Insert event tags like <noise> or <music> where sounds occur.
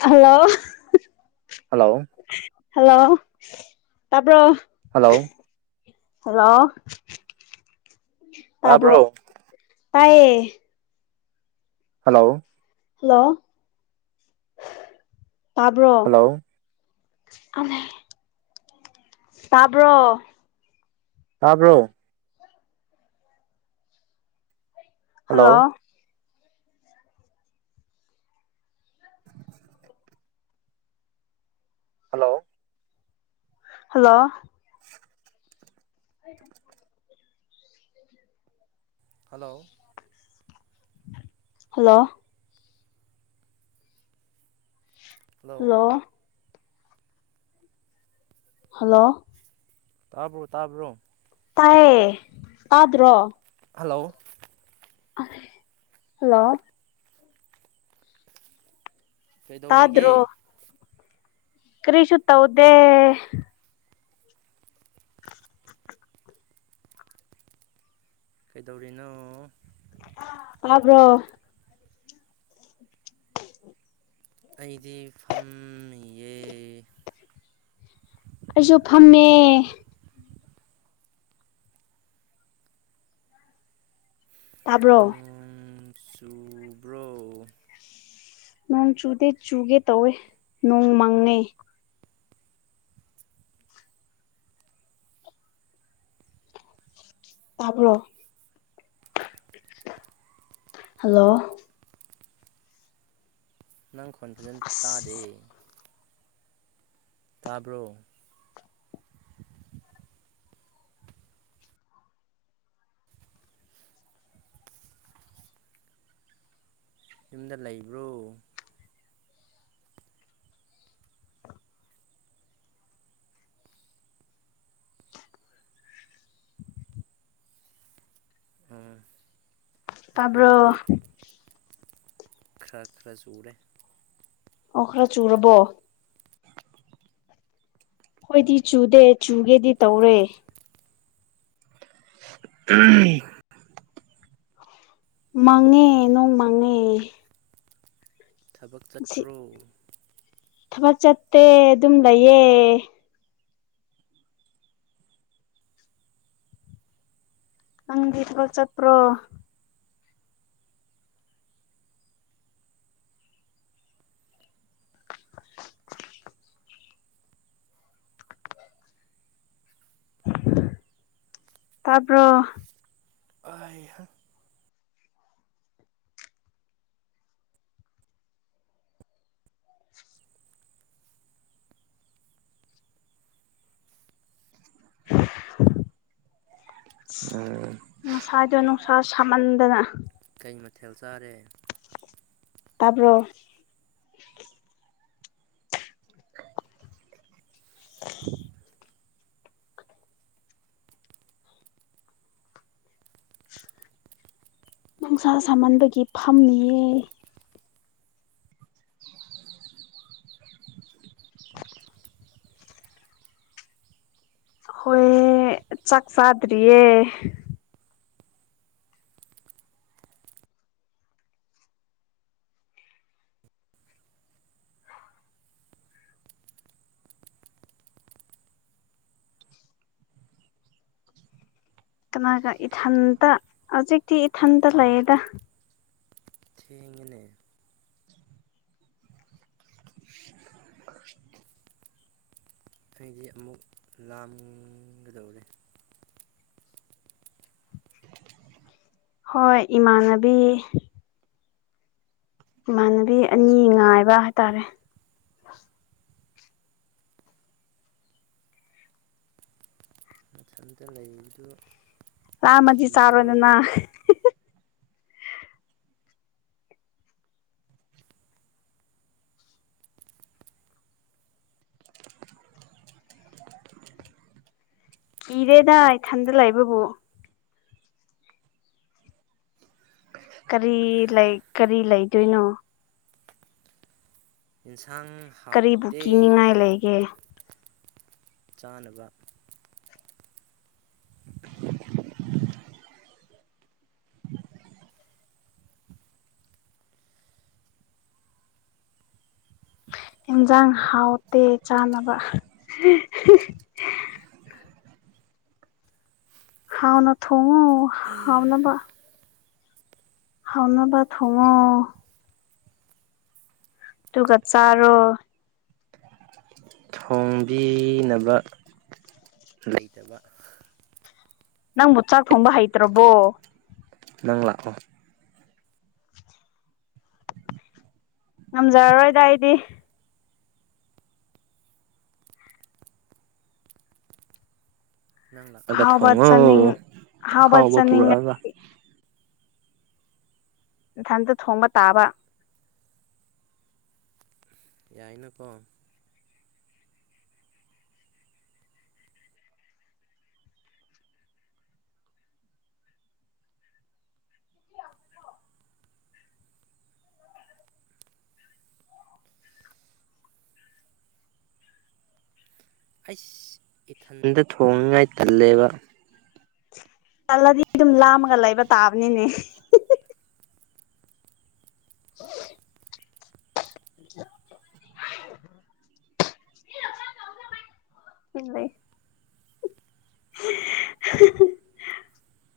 hello hello hello ꯇꯥꯕꯔꯣ hello hello ꯇꯥꯕ꯭ꯔꯣ ꯇꯥꯏꯑꯦ ꯍꯜꯂꯣ ꯍꯜꯂꯣ ꯇꯥꯕ꯭ꯔꯣ ꯍꯜꯂꯣ ꯇꯥꯕ꯭ꯔꯣ ꯇꯥꯕ꯭ꯔꯣ hello hello hello <inaudible> hello hello hello hello ꯇꯥꯕ꯭ꯔꯣ ꯇꯥꯕ꯭ꯔꯣ ꯇꯥꯏꯌꯦ ꯇꯥꯗ꯭ꯔꯣ ꯍꯜꯂꯣ ꯑꯁ ꯍꯜꯂꯣ ꯀꯩꯗꯧꯔꯤꯒꯦ ꯇꯥꯗ꯭ꯔꯣ ꯀꯔꯤꯁꯨ ꯇꯧꯗꯦ ꯀꯩꯗꯧꯔꯤꯅꯣ ꯇꯥꯕ꯭ꯔꯣ ꯑꯩꯗꯤ ꯐꯝꯃꯤꯌꯦ ꯑꯩꯁꯨ ꯐꯝꯃꯦ ꯇꯥꯕ꯭ꯔꯣ ꯅꯣꯡ ꯆꯨꯕ꯭ꯔꯣ ꯅꯣꯡ ꯆꯨꯗꯦ ꯆꯨꯒꯦ ꯇꯧꯋꯦ ꯅꯣꯡ ꯃꯪꯉꯦ ꯇꯥꯕ꯭ꯔꯣ ꯍꯜꯂꯣ ꯅꯪ ꯈꯣꯟꯖꯦꯜ ꯇꯥꯗꯦ ꯇꯥꯕ꯭ꯔꯣ ꯌꯨꯝꯗ ꯂꯩꯕ꯭ꯔꯣ ꯎꯝ ꯇꯥꯔꯕ ꯑꯩꯈꯣꯏꯗꯗꯤ ꯈꯔ ꯈꯔ ꯁꯂꯦ ꯑꯣꯈꯔ ꯆꯨꯔꯕꯣ ꯍꯣꯏꯗꯤ ꯆꯨꯗꯦ ꯆꯨꯒꯦꯗꯤ ꯇꯧꯔꯦ ꯎꯝ ꯃꯥꯡꯉꯦ ꯅꯣꯡ ꯃꯥꯡꯉꯦ ꯊꯕꯛ ꯆꯠꯄ꯭ꯔꯣ ꯊꯕꯛ ꯆꯠꯇꯦ ꯑꯗꯨꯝ ꯂꯩꯌꯦ ꯅꯪꯤꯠꯒ ꯆꯄ꯭ꯔꯣ <inaudible> ꯇꯄꯣ ꯑꯍ ꯎꯝ <inaudible> ꯉꯁꯥꯏꯗꯣ ꯅꯨꯡꯁꯥ ꯁꯥꯍꯟꯗꯅ ꯊꯦꯜꯁꯥꯔꯦ ꯇꯥꯄꯔꯣ <inaudible> ꯅꯨꯡꯁꯥ ꯁꯥꯍꯟꯕꯒꯤ ꯐꯝꯃꯤꯌꯦ ꯆꯈꯁꯗ꯭ꯔꯤꯌꯦꯦ ꯀꯅꯥꯒ ꯏꯊꯟꯇ ꯍꯧꯖꯤꯛꯇꯤ ꯏꯊꯟꯇ ꯂꯩꯗ ꯊꯦꯡꯅꯦ ꯑꯇꯩꯗꯤ ꯑꯃꯨꯛ ꯂꯥꯒꯗꯧꯔꯦ ꯍꯣꯏ ꯏꯃꯥꯟꯅꯕꯤ ꯏꯃꯥꯟꯅꯕꯤ ꯑꯅꯤ ꯉꯥꯏꯕ ꯍꯥꯏꯇꯥꯔꯦ ꯁꯝꯇ ꯂꯩꯗꯨ ꯔꯃꯖꯤ ꯆꯔ ꯋꯥꯅꯦꯅꯥ ꯏꯔꯦꯗꯥ ꯊꯟꯗꯂꯥꯏꯕꯕꯨ ꯀꯔꯤ ꯂꯩ ꯀꯔꯤ ꯂꯩꯗꯣꯏꯅꯣ ꯌꯦꯟꯁꯥꯡ ꯀꯔꯤꯕꯨ ꯍꯥꯎꯇꯦ ꯀꯤꯅꯤꯡꯉꯥꯏ ꯂꯩꯒꯦ ꯆꯥꯅꯕ ꯏꯟꯖꯥꯡ ꯍꯥꯎꯇꯦ ꯆꯥꯅꯕ ꯍꯥꯎꯅ ꯊꯣꯡꯉ ꯍꯥꯎꯅꯕ ꯍꯥꯎꯅꯥꯕꯠ ꯍꯉꯣ ꯇꯨꯡ ꯀꯠ ꯆꯔꯣ ꯄꯦꯅꯕ ꯂꯩꯇꯕ ꯅꯪ ꯃꯠꯆꯥꯒ ꯊꯝꯕ ꯍꯥꯏꯩꯇ꯭ꯔꯣꯕꯣ ꯅꯪꯂꯥꯛꯣ <inaudible> ꯉꯝꯖꯔꯔꯣꯏꯗ ꯑꯩꯗꯤ ꯅꯪ ꯂꯥꯛꯑꯒ ꯑꯍꯥꯎꯕ ꯊꯣꯡꯉꯣ ꯆꯥꯅꯤꯡ ꯑꯍꯥꯎꯕ ꯄꯨꯔꯛꯑꯒ ꯏꯊꯟꯇ ꯊꯣꯡꯕ ꯇꯥꯕ ꯑꯩꯅꯀꯣ ꯑꯩꯁ ꯏꯊꯟꯗ ꯊꯣꯡꯉꯉꯥꯏ ꯇꯜꯂꯦꯕ ꯆꯜꯂꯗꯤ ꯑꯗꯨꯝ ꯂꯥꯝꯃꯒ ꯂꯩꯕ ꯇꯥꯕꯅꯤꯅꯦ <inaudible> <inaudible> ꯏ ꯂꯩ <inaudible> <inaudible>